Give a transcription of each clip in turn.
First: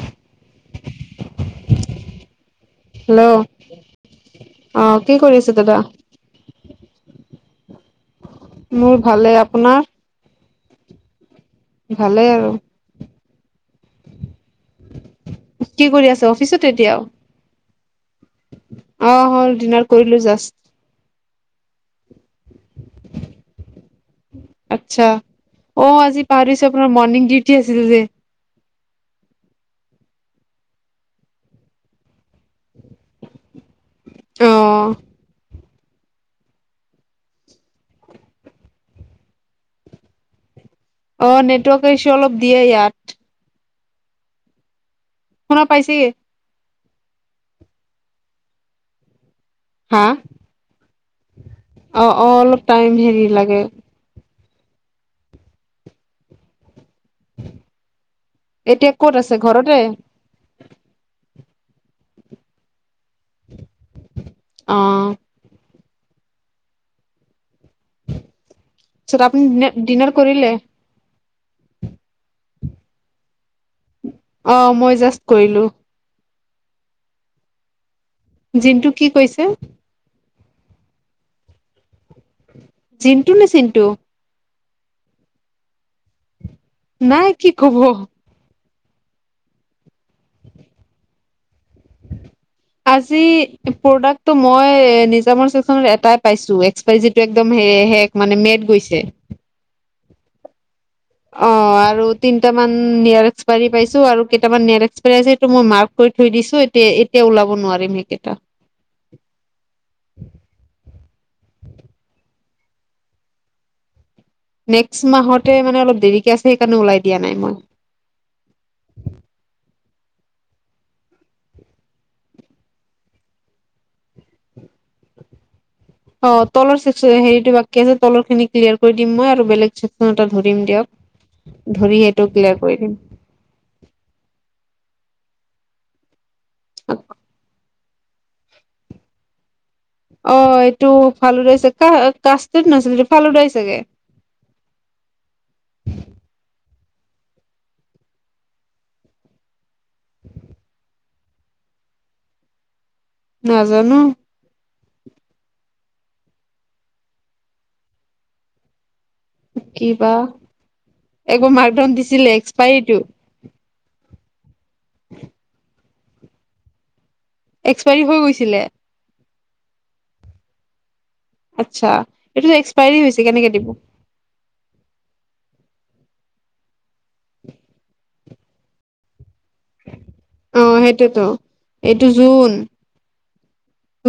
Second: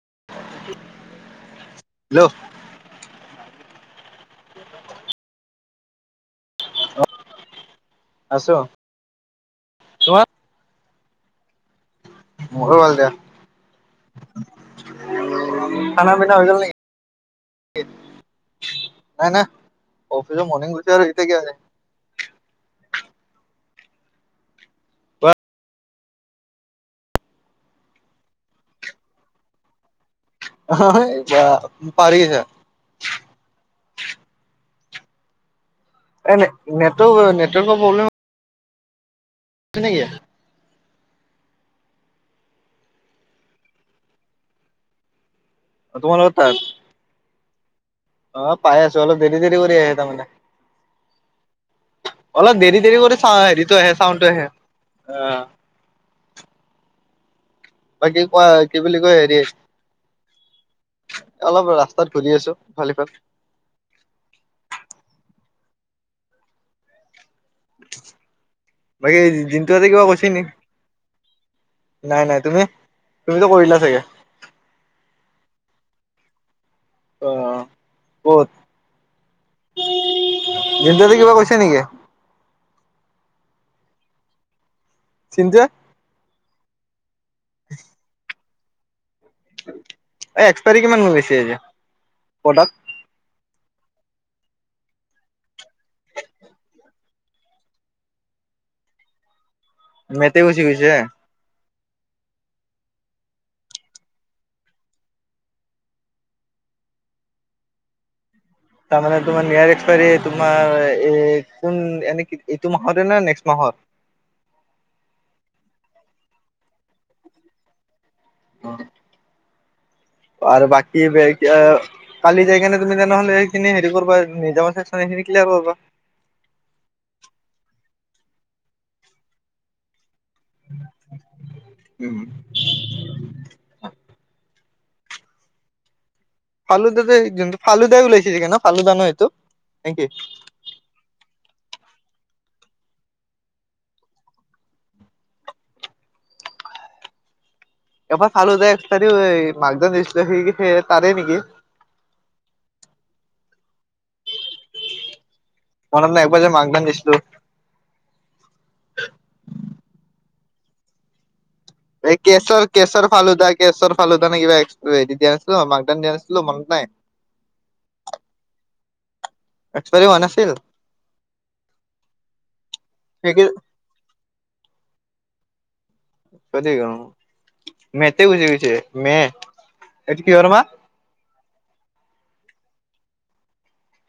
Hello! Hello! অ', কি কৰি আছে দাদা? আছো মোৰ ভালে, আপোনাৰ? তোমাৰ ভালেই আৰু। মোৰো ভাল দিয়া কি কৰি খানা আছে পিনা হৈ গ'ল অফিচত নেকি? এতিয়াও অ নাই, নাই। হ'ল ডিনাৰ কৰিলো অফিচত জাষ্ট মৰ্ণং [unintelligible] [inaudible] আচ্ছা, অ' আজি পাৰিছো আপোনাৰ মৰ্ণিং ডিউটি আছিল যে। হেই বা [unintelligible] মোক পাহৰি গৈছা অঁ। এ' নেটৰ্ৱক নেটৱৰ্ক নেটৱৰ্কৰ প্ৰব্লেম শনেকিয়ে [unintelligible] অ নেটৱৰ্কৰ ইচু অলপ দিয়ে ইয়াত। শুনা পাইছে আপোনালোকৰ তাত? অ পাই আছো অলপ দেৰি দেৰি কৰি আহে হা তাৰমানে। অ অ অলপ দেৰি - টাইম দেৰি কৰি হেৰি চা লাগে হেৰিতটো আহে চাউনটো আহে। অঁ। বাকী কোৱা কি এতিয়া বুলি ক'ত কয় আছে হেৰি। ঘৰতে অলপ ৰাস্তাত ঘূৰি আছো ইফাল সিফাল। অহ। বাকী পিছত আপুনি ডিনা দিনটো এতে কিবা ডিনাৰ কৈছে নে নাই কৰিলে [inaudible] নাই নাই তুমি তুমি তো কৰিলা চাগে? অ মই জাষ্ট কৰিলো। অঁ। জিন্টু কি কৈছে? [unintelligible] কিবা কৈছে নেকি জিণ্টু নে চিণ্টু? চিন্তোৱে? নাই কি ক'ব। এই এক্সপাৰী কিমান মান গৈছে প্ৰডাক আজি প্ৰডাক্টটো মই নিজামৰ চেকনত এটাই পাইছো এক্সপাইজীটো একদম হ শেষ মানে মেদ গৈছে। মেতে গুচি গৈছে অ অ আৰু তিনটা মান নেৱাৰ এক্সপাইাৰী পাইছো আৰু কেইটামান নেৱাৰ এক্সপাইাৰী আছে সেইটো ইটো মই মাৰ্ক কৰি থৈ দিছো। এ এতিয়া ওলাব নোৱাৰিম সেইকেইটা। তাৰমানে তোমাৰ নিয়াৰ এক্সপায়াৰী তোমাৰ এ কোন এনে কি এইটো মাহতে নে নেক্সট মাহত? নেক্সট মাহতে মানে অলপ দেৰিকে আছে সেইকাৰণে ওলাই দিয়া নাই মই। অ আৰু বাকী ভে কালি যাই কিনে তুমি তেনেহলে সেইখিনি হেৰি কৰিবা নিজেই চেন বাবা অ তলৰ চেক হেৰিটো বাকী আছে তলৰ খিনি ক্লিয়াৰ কৰি দিম মই আৰু বেলেগ চে ধৰিম দিয়ক ধৰি সেইটো ক্লিয়াৰ কৰি দিম। ফালুদা ফালুদাই ওলাইছিলি কে ন ফালুদান নো সেইটো অ এইটো ফেলুদা চা কাক কাচত নাছিলে ফালদাই চাগে এবাৰ চালো যায় এক তাৰ মাকজন দি সেই তাৰে নেকি? [inaudible] নাজানো মনত ন একবাৰ যে মাক ধান দিছিলো কি বা এক মা এই কেশৰ কেশৰ ফালুদা [unintelligible] দিয়া আছিলোঁ মনত নাই? এক্সপায়ৰী হৈ গৈছিলে। এক্সপেৰি হোৱা নাছিল। আছা, এইটোতো এক্সপাইৰী হৈছে কেনেকে দিব? হয় দে মে তে গোছি গৈছে। মে এইটো কিহৰ মাহ আ'হ সেইটোতো, এইটো জুন।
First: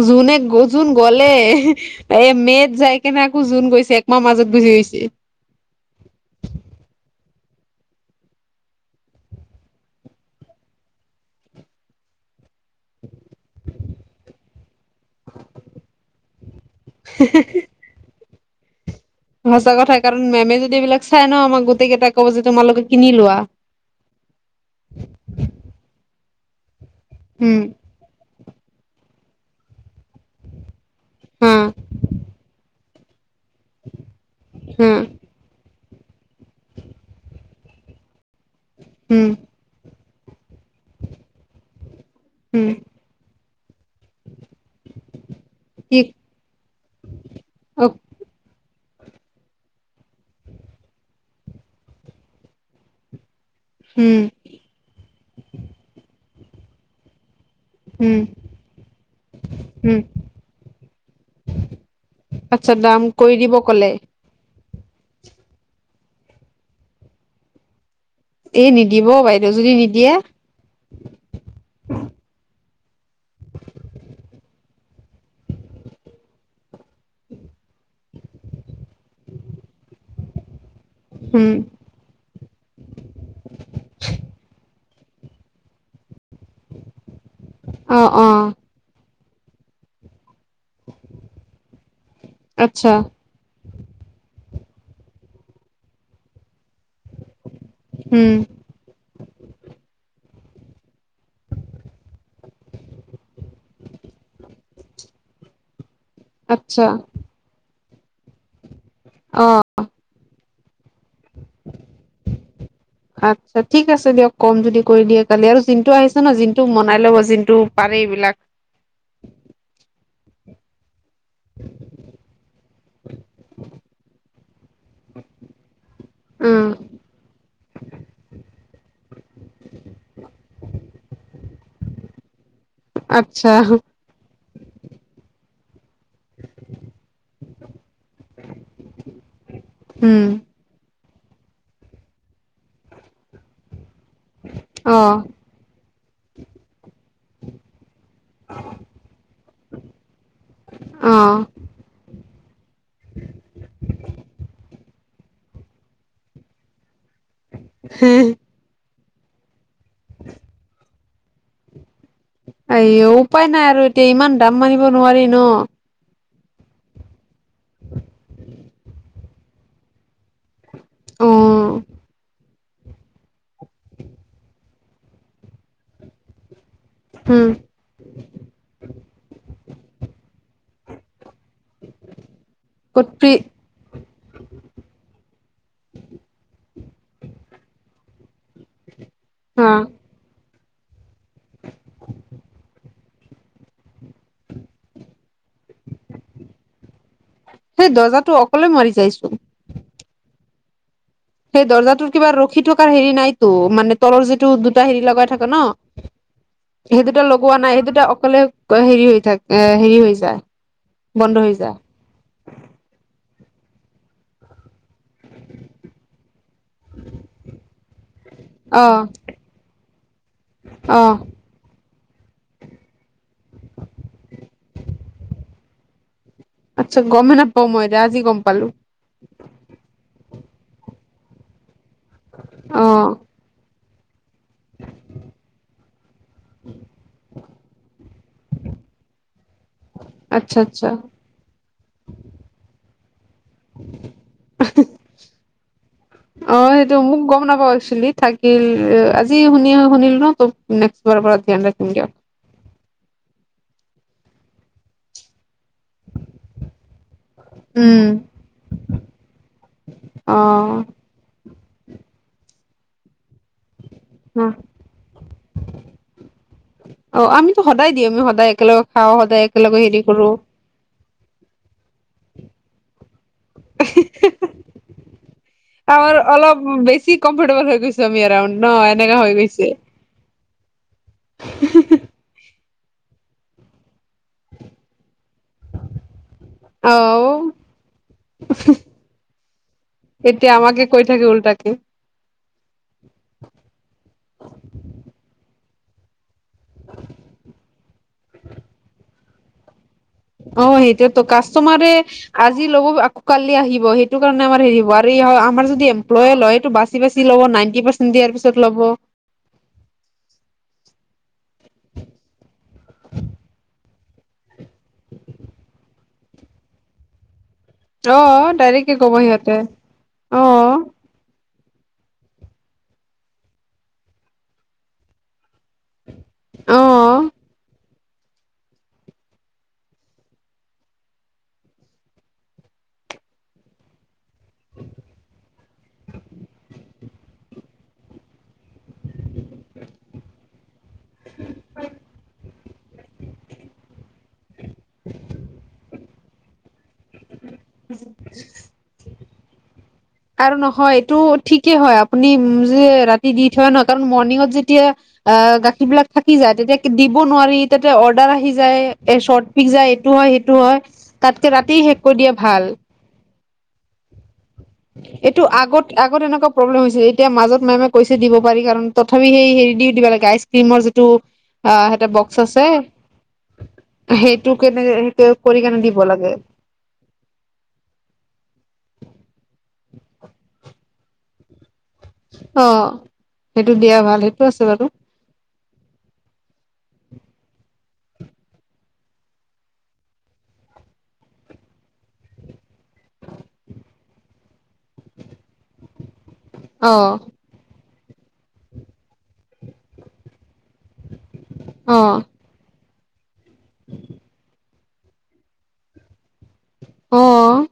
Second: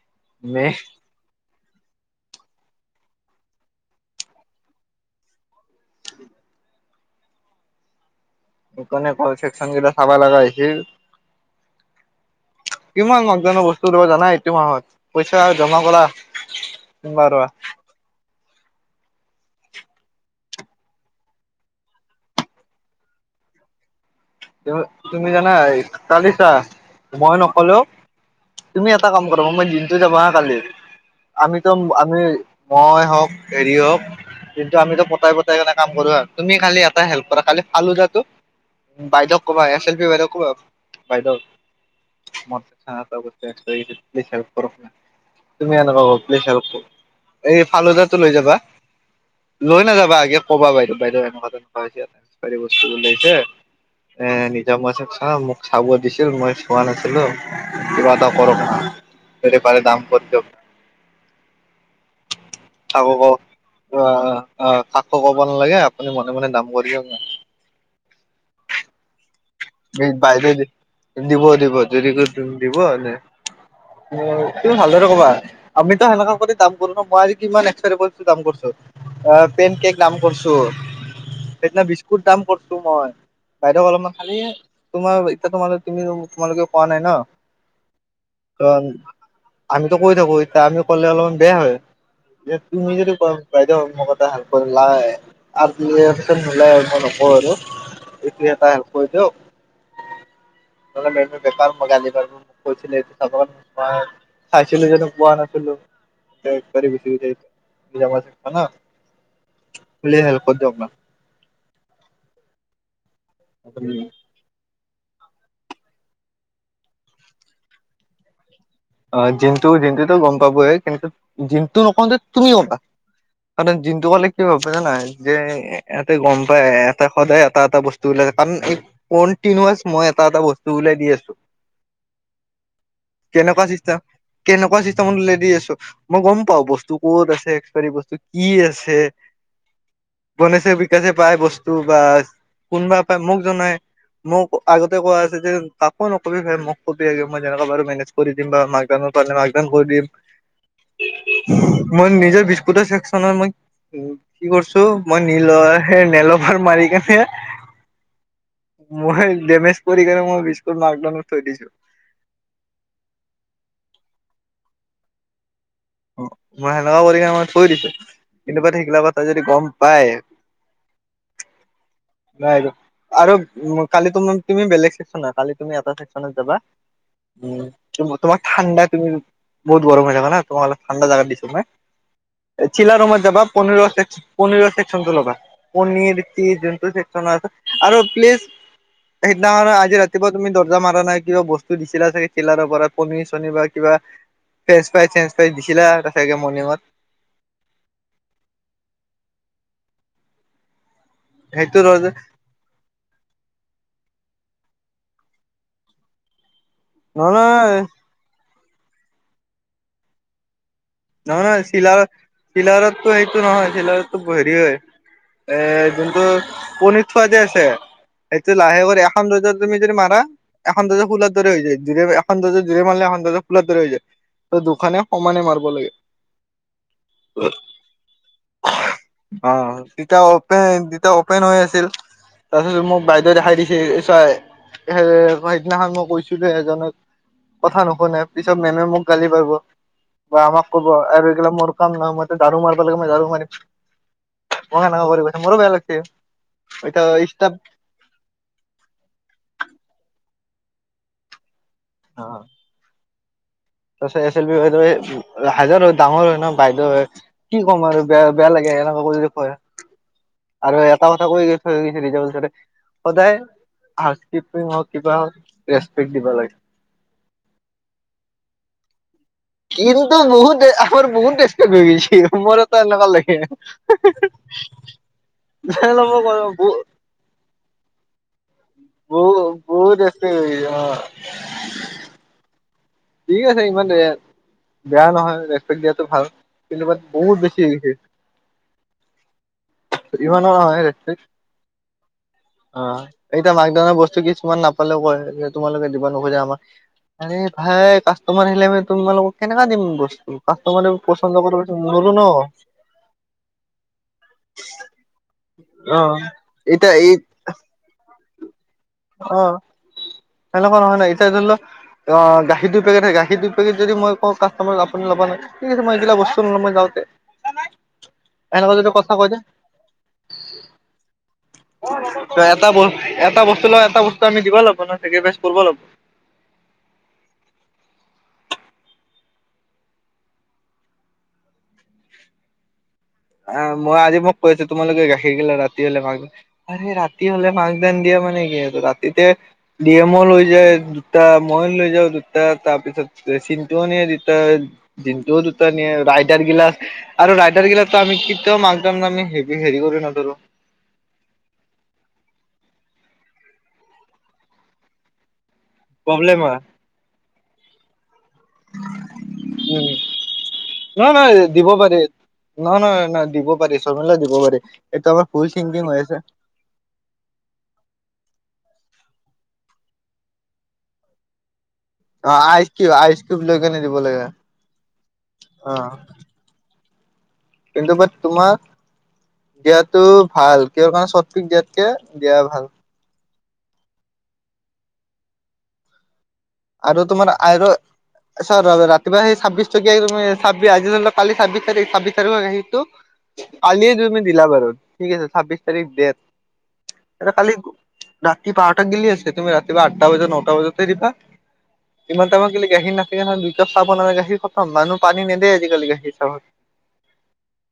জুনে, মে জুন গলে। এই মে'ত যাই কেনে আকৌ জুন গৈছে, একমাহ মাজত গুচি গৈছে। [unintelligible] [unintelligible] কিমান মজা ধৰণৰ বস্তু দিব জানা এইটো মাহত। পইচা আৰু জমা কৰা। [inaudible] সঁচা কথা কাৰণ মেমে যদি এইবিলাক চাই ন' আমাক গোটেই কেইটাই ক'ব যে তোমালোকে কিনি লোৱা। তুমি জানা কালি চা মই উম নকলেও তুমি এটা কাম কৰা মই দিনটো যাব হা কালি। হা আমিতো আমি মই হওঁক, হেৰি হওঁক কিন্তু হা আমিতো পতাই পতাই কেনে। কাম কৰো তুমি খালি এটা হেল্প কৰা খালি ফালুদাটোক যে উম বাইদেক ক'বা এ [unintelligible] বাইদেউক ক'বা। বাইদেউ উম [unintelligible] প্লিজ হেল্প কৰক না। তুমি কি এনেকুৱা কবা, প্লিচ হেল্প এই অ ফালদাটো লৈ যাবা। লৈ নাযাবা আগে কবা বাইদেউ, বাইদেউ এনেকুৱা তেনেকুৱা হৈছে বস্তু ছে উম এ নিজ মই চাম মোক চাব দিছিল মই চোৱা নাছিলো। কিবা উম এটা কৰক না যদি পাৰে উম দাম কৰি দিয়ক। আচ্ছা দাম কৰি দিব ক'লে [unintelligible] অ' কাকো ক'ব নালাগে আপুনি মনে মনে দাম কৰি দিয়ক না। এই নিদিব বাইদেউ। যদি নিদিয়ে বাইদেউ দি দিব দিব যদি কৰিম দিব নে তুমি ভালদৰে কবা। আমিতো সেনেকা কৰি দাম কৰো ন মই আজি কিমান এক্সপেৰী দাম কৰিছো। কেক দাম কৰিছো। উম সেইদিনা বিস্কুট দাম কৰিছো মই বাইদেউক অলপমান খালি। তোমাৰ এতিয়া তোমালোক তুমি তোমালোক কোৱা নাই ন'। অ' অ'। কাৰণ আমিতো কৈ থাকো এতিয়া আমি ক'লে অলপমান বেয়া হয় এ তুমি আচ্ছা যদি কম বাইদেউ মোক এটা হেল্প কৰিলাই আৰু নোলাই আৰু মই নকওঁ আৰু এই উম, খিনি এটা হেল্প কৰি দিয়ক। নহ'লে মেমে বেপাৰ কৰে, আজিকালি হিচাপত তোমাৰ খাইছিলো জানো চোৱা নাছিলো আচ্ছা খা ন'। অহ। বুলি হেলপ কৰি দিয়ক না আতছা ঠিক আছে দিয়ক, ক'ম যদি কৰি দিয়ে। কালি আৰু জিন্টু আহিছে ন' জিন্ট মনাই ল'ব পাৰে এইবিলাক। অ' জিন্টু গ'ম পাবয়ে কিন্তু জিন্টু নকওঁতে তুমি গম পা কাৰণ তাত জিন্তু কলে কি হব গ'ম পাইছানে নাই? যে ইহঁতে গম পাই উম, এটা সদায় এটা এটা বস্তু ওলাইছে কাৰণ এ কনটিনাছ মই এটা এটা বস্তু উলা এ দি আছো। আতছা কেনেকুৱা চিষ্টেম কেনেকুৱা চিচতেম হ'লে দি আছো। মই গম পাও বস্তু ক'ত আছে এক্সপাইৰী বস্তু কি আছে? উম, গণেশে এযে পায় বস্তু বা কোনোবা পায় মোক জনাই। মোক আগতে কোৱা অ', আছে যে তাকো নকবি ভাই মোক কবি আগে মই যেনেকে পাৰো মেনেজ কৰি দিম বা মাকদানৰ পালে মাকদান কৰি দিম। অ'। মই নিজৰ বিস্কুট চেকচনৰ মই উ কি কৰিছো মই নীলৰ সে নলফাৰ মাৰি কে হে ম সেই ডেমেজ কৰিকেণে মই বিস্কুল মাৰ্কডনত থৈ দিছো। আইও উপায় নাই আৰু এতিয়া ইমান দাম মানিব নোৱাৰি ন। মই সেনেকুৱা কৰি কিনে মই থৈ দিছো, কিন্তু পা সেইগিলা কথা যদি গম পায় আহ। নাই আৰু কালি তুমি বেলেগ চেক্যন কালি তুমি এটা ছেকশ্যনত যাবা। উম তোমাক ঠাণ্ড তুমি বহুত গৰম জাগা ন তোম ঠাণ্ডা জাগা দি তু চিলা ৰুমত কত্ৰি যাবা পনীৰ পনীৰ ছেকচনতটো ল'বা। পনীৰ চিজ যোনটোু সচ আছে আৰু প্লিজ সেইদিনাৰ হা আজি ৰাতিপুৱা তুমি দ জা মাৰা নাই কিবা বস্তু দিছিলা চাগে ডিলাৰৰ পৰা পনী চনী বা কিবা ফ্ৰোই চে ত দিছিলা তচাকে মৰ্ণিঙত সেই দৰ্জাটো অকলে মাৰি যাইচোন। সেই সেইটো ৰ দৰ্জা নহয় তটোৰ কিবা ৰখি থকাৰ হেৰি নাইতো মানে তলৰ য টো দুটা হেৰি লগাই থাক ন সেই দুটা লগোৱা নাই নহয় সেই দুটা অকলে হেৰি হৈ থাক এ হেৰি হৈ যায় বন্ধ নহয়, হৈ নহয় যায় চিলাৰ চিলাৰততটো সটো নহয় চিলাৰটো হেৰি হয় এ যোনটো পনিৰ থোৱাদে আছে সেইটো লাহে কৰি অ'। এখন ৰজা তুমি যদি মাৰা এখন ৰোজা অ', খোুলাৰ দৰে হৈ যায়। দুৰে এখন দৰ্জা জৰে মাৰিলে এখন দৰ্জা খোলাৰ ধৰে হৈ যায় ত দুখানে সমানে মাৰব লাগে। [unintelligible] আচ্ছা গমে নাপাও মই এতিয়া আজি গম পালো অ তেতি দু অপেন হৈ আছিল তাৰপিছত মোক অ', বাইদেউে দেখাই দিছে চাই এ ফহিদনাখনান মই কৈছিলো এজনক কথা নুশুনে পিছত মেমে মোক গালি পাৰাব বা আচ্ছা আমাক আচ্ছা কব আৰু এইিলা মোৰ কাম নহয় মইো ঝাৰু মাৰিব লাগে মই ঝাৰু মাৰিম মই সনেুৱা কৰিছে মোৰো বেয়া লাগছি অ সেইটো মোক এতিয়া গম ষ্টাফ নাপাও একচেলি থাকিল আজি শুনি শুনিলো ন। নেক্চ বাৰ পৰা ধ্যান ৰাখ অ',। তছে এচ এল বি বাইদেউ হাইদাৰ হয় ডাঙৰ হয় ন বাইদেউ হয় কি ক'ম আৰু উম বেয়া বেয়া লাগে এনেকুৱা কৰি কয় অ', আৰু এটা কথা কৈ গৈ থৈ গৈছে যাবচ সদায় হাউচপিং হও কিবা ৰেচপেক্ট দিব লাগে। অ, ' আমিতো সদায় দি আমি সদায় একেলগে খাওঁ সদায়। একেলগে হেৰি কিন্তু কৰো বহুত আমাৰ বহুত ষ্টিছে মোৰতো এনেকুৱা লাগি আমাৰ অলপ বেছি কমফৰ্টেবল হৈ গৈছে জমি এৰাউ ন এনেকা বহু হৈ গৈছে। বহুত ৰেচপেক্ট হৈ গৈছে অ ঠিক আছে ইমান বেয়া, বেয়া নহয়। দিয়াতটো ভাল কিন্তু বহুত অ', বেছি হৈ গৈছে। ইমানো এতিয়া নহয় আমাকে কৈ থাকে উল্টাকে অ', এতিয়া মাক ধৰ বস্তু কিছুমান নাপালেও ক তোমালোকে দিবা নোখোজা আমাক ভাই কাষ্টমাৰ আহিলে আমি তোমালোকক কেনেকা দিম বস্তু অ, ' কাষ্টমাৰে সেইটোয়তো পচন্দ কৰিব কাষ্টমাৰে নোৱাৰো ন আজি ল'ব আকৌ কালি আহিব সেইটো কাৰণে আমাৰ হেৰি হয় আমাৰ যদি অ এম্লয় লয় সটো বাছ এতিয়া এই বাচি লব নাইনটি পাৰ্চেট দিয়াৰ পিত অ, '। সেনেকুৱা নহয় নাই এতিয়া ধৰি লও অ গাখীৰ দুই পেকেটে গাখীৰ দুই পেকেট যদি মই কাষ্টমাৰ আপনি ল'ব নাই ঠিক আছে মই এইবিলাক বস্ত নলো মই যাওঁতে আহ এনেকুৱা যদি ডাইৰেক্ট কথা কব কৈ দে সিহঁতে আহ এটা এটা বস্তু ল এটা বস্তু আমি দিব লাগিব ন চেকিৰিফাইচ কৰিব লাগিব। আহ। আহ মই আজি মোক কৈ আছো তোমালোকে গাখীৰ গিলা ৰাতি হলে মাক ৰাতি হলে মা ধান দিয়া মানে কি ৰাতিতে ডি এমো লৈ যায়। দুটা মই লৈ যাও দুটা। তাৰ পিছত চিনটোও নিয়ে দুটা জিনটোও দুটা নিয়ে ৰাইডাৰ গিলাচ আৰু ৰাইডাৰ গিলা আমি কেতিয়াও [unintelligible] হেৰি কৰি নধৰো আৰু নহয়, এইটো ঠিকেই হয়, আপুনি যে, ৰাতি দি থৈ ন? কাৰণ মৰ্নিংত যেতিয়া আ, গাখী বিলাক থাকি প্ৰব্লেম যায়, হয় তেতিয়া দিব নোৱাৰি তাতে অৰ অৰ্ডাৰ আহি যায়, এ, চৰ্ট পিজ্জা উম এইটো হয়, সেইটো হয়, নহয় নহয় তাতকে দিব ৰাতি পাৰি শেষ কৰি দিয়া ভাল। নহয় নহয় নহয় দিব পাৰি [unintelligible] দিব পাৰি। আমাৰ এইটো ভুল থিংকিং আগত, হৈ আছে আগত এনেকুৱা প্ৰব্লেম হৈছে এতিয়া মাজত মেমে কৈছে দিব পাৰি কাৰণ ত' তথাপি সেই হেৰি দি দিবা লাগে আইচক্ৰীমৰ যিটো অ', সেইতে অ বক্স আইচ আছে, কিউব আইচ কিউব লৈ কেনে দিব লাগে সেইটো কেনে, সেইটো কৰি অ কেনে দিব লাগে। কিন্তু বা তোমাক দিয়াতো ভাল কিয় কাৰণে সতিক দিয়াত কে, দিয়া অ ভাল। সেইটো দিয়া ভাল সেইটো আছে বাৰু। আৰু তোমাৰ আৰু চৰ ৰা-ৰাতিপুৱা সেই ছাব্বিশ টকীয়া [unintelligible] আজ ধৰি কালি ছাব্বিশ তাৰিখ, ছাবিশ তাৰিখৰ গাখীৰটো কালিয়ে তুমি দিলা বাৰু ঠিক আছে, ছাব্বিছ তাৰিখ ডেত অ এ, কালি ৰাতি বাৰটা দিলি আছে, তুমি ৰাতিপুৱা আঠটা বজাত, নটা বজাতে দিবা। অ ইমান টাইমত [unintelligible] সেইকাৰে দুইকাপ চাহ বনালে গাখীৰ খতম মানুহ পানী নেদে আজিকালি গাখীৰ চাহত। অ'।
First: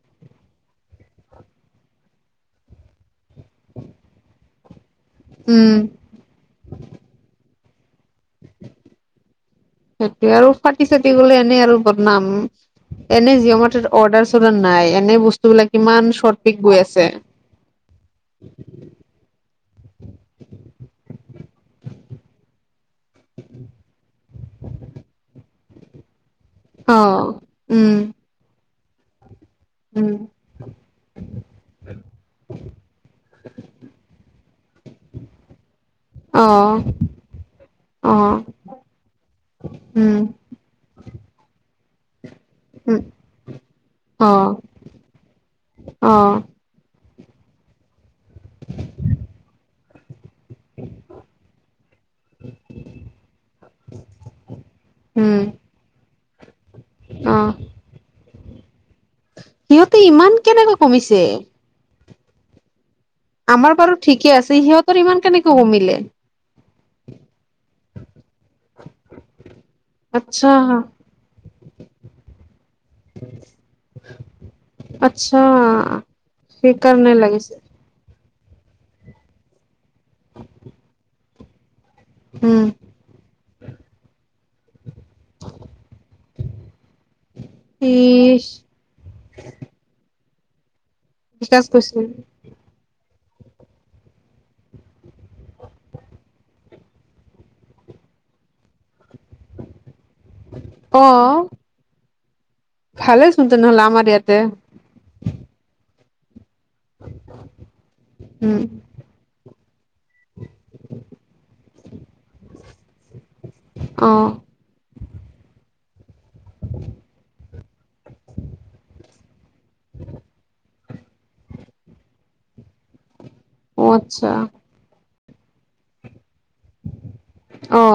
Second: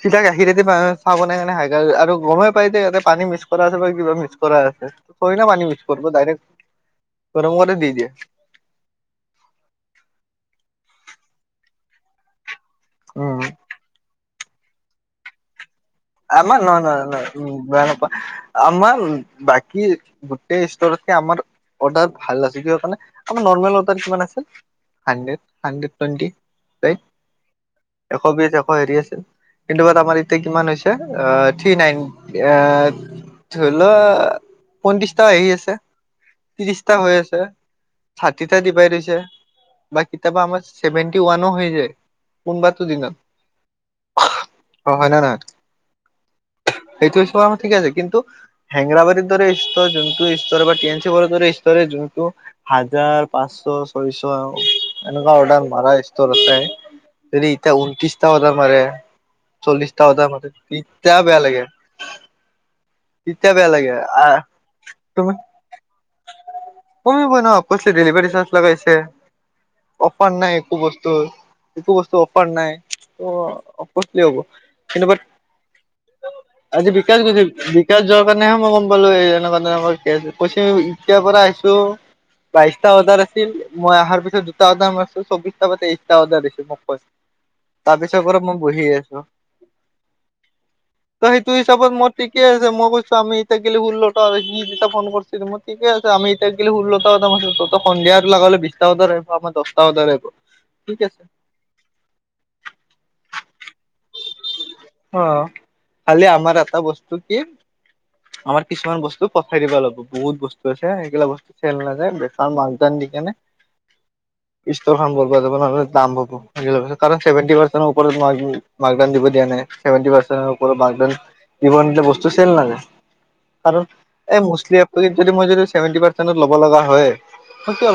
চিধা গাখীৰেদি চাহ বনাই [unintelligible] গৰমে পাই যে, ইয়াতে পানী মিচ কৰা আছে বা কিবা মিক্স কৰা আছে থৰে না উম পানী মিক্স কৰিব ডাইৰেক্ট গৰম কৰি দি দিয়ে সেইটোৱে আৰু ফাটি চাটি গলে এনেই আৰু বনাম এনে উম জিঅ মাৰ্তত অৰ্ডাৰ চৰ্দাৰ নাই এনেই বস্তুবিলাক আমাৰ ন ন ন উম বেয়া নোপোৱা আমান বাক কি গোটেই স্তৰতকে আমাৰ অৰ্ডাৰ ভাল আছে কিহৰ কাৰণে আমাৰ নৰ্মেল অৰ্ডাৰ কিমান আছিল হাড্ৰেড হাড্ৰড টুৱেটি অ উম হয় হেৰি আছিল কিন্তু বাট উম আমাৰ এতিয়া কিমান হৈছ অ থ্ৰী নাইনট এ ধৰি লোৱা পত্ৰিশ টকা আহি আছে অ ত্ৰিশটা হৈ আছে অ ষাঠিটা ডিভাইড হৈছে বা উম কিতাবা আমাৰ চেভেনটি ওৱানো হৈ যায় কোনবটো উম দিনত অ অ হয় না নহয় অ সেইটোব হিচাপ আমাৰ ঠিকে আছে কিন্তু হেংৰাবাৰীৰ দৰে স্তৰ যোনটো [unintelligible] স্তৰে যোনটো হাজাৰ পাঁচশ ছয়শ এনেকুৱা উম অৰ্ডাৰ মৰা স্তৰ আছে অ যদি এতিয়া ওন্টিছ টা অৰ্ডাৰ মাৰে সিহঁতে চল্লিশটা অৰ্ডাৰ ইমান মতে কেনেকৈ কমিছে তেতিয়া বেয়া লাগে এতিয়া বেয়া আমাৰ লাগে বাৰু ঠিকে আহ আছে সিহঁতৰ ইমান তুমি কেনেকৈ কমিলে কমিবই ন কৈছিলে ডেলিভী চাৰ্জ লাগাইছে অফাৰ নাই আচ্ছা একো বস্তু একো বস্তু অফাৰ নাই ত অষ্টলি হ'ব কিন্তু বাট আচ্ছা আজি সেইকাৰণে বিকাশ গৈছে লাগিছে বি বিকাশৰ কাৰণেহে মই গম পালো এই এনেকুৱা তেনেকুৱা কেচ কৈছে এতিয়াৰ পৰা আহছো উম বাইশটা অৰ্ডাৰ আছিল মই অহাৰ পিছত দুটা অৰ্ডাৰ মাৰিছোঁ চৌবিশটা বাটে তেইছ টা অৰ্ডাৰ দিছো মোক তাৰপিছৰ পৰা ইচ মই বহিয়ে আছো ত সেইটো বিকাশ হিচাপত কৈছে মোৰ থিকে কৈছোঁ আমি এতিয়া গ'লে ষোল্লটা সি যেতিয়া ফোন কৰিছোঁ মই ঠিকে আছে আমি এতিয়া গ'লে ষোল্লটা ত সন্ধিয়াটো লগ হ'লে বিছটা বততে আমাৰ দহটা বজাত লব ঠিক অ আছে ভালে চোন তেনেহলে আমাৰ অ দেতাই খালি আমাৰ এটা বস্তু কি উম আমাৰ কিছুমান বস্তু পঠাই দিব লাগব, বহুত বস্তু আছে সেইগিলা বস্তু খেল নাযায় বেকাৰ মান দান দি কি কাৰণে অহ যাব নহলে দাম হাবব কাৰণভেটি পাৰ্চৰ ওপৰত নোৱাৰ। ম্ দিব দিয়া নাইভেট পাৰৰত ম্ দিব নিদিলে বস্তু চেল নযায়। কাৰণ অ আচ্ছা এই মুলি যদি মই যভেটি পাৰ্চেত লব লগা হয়। অ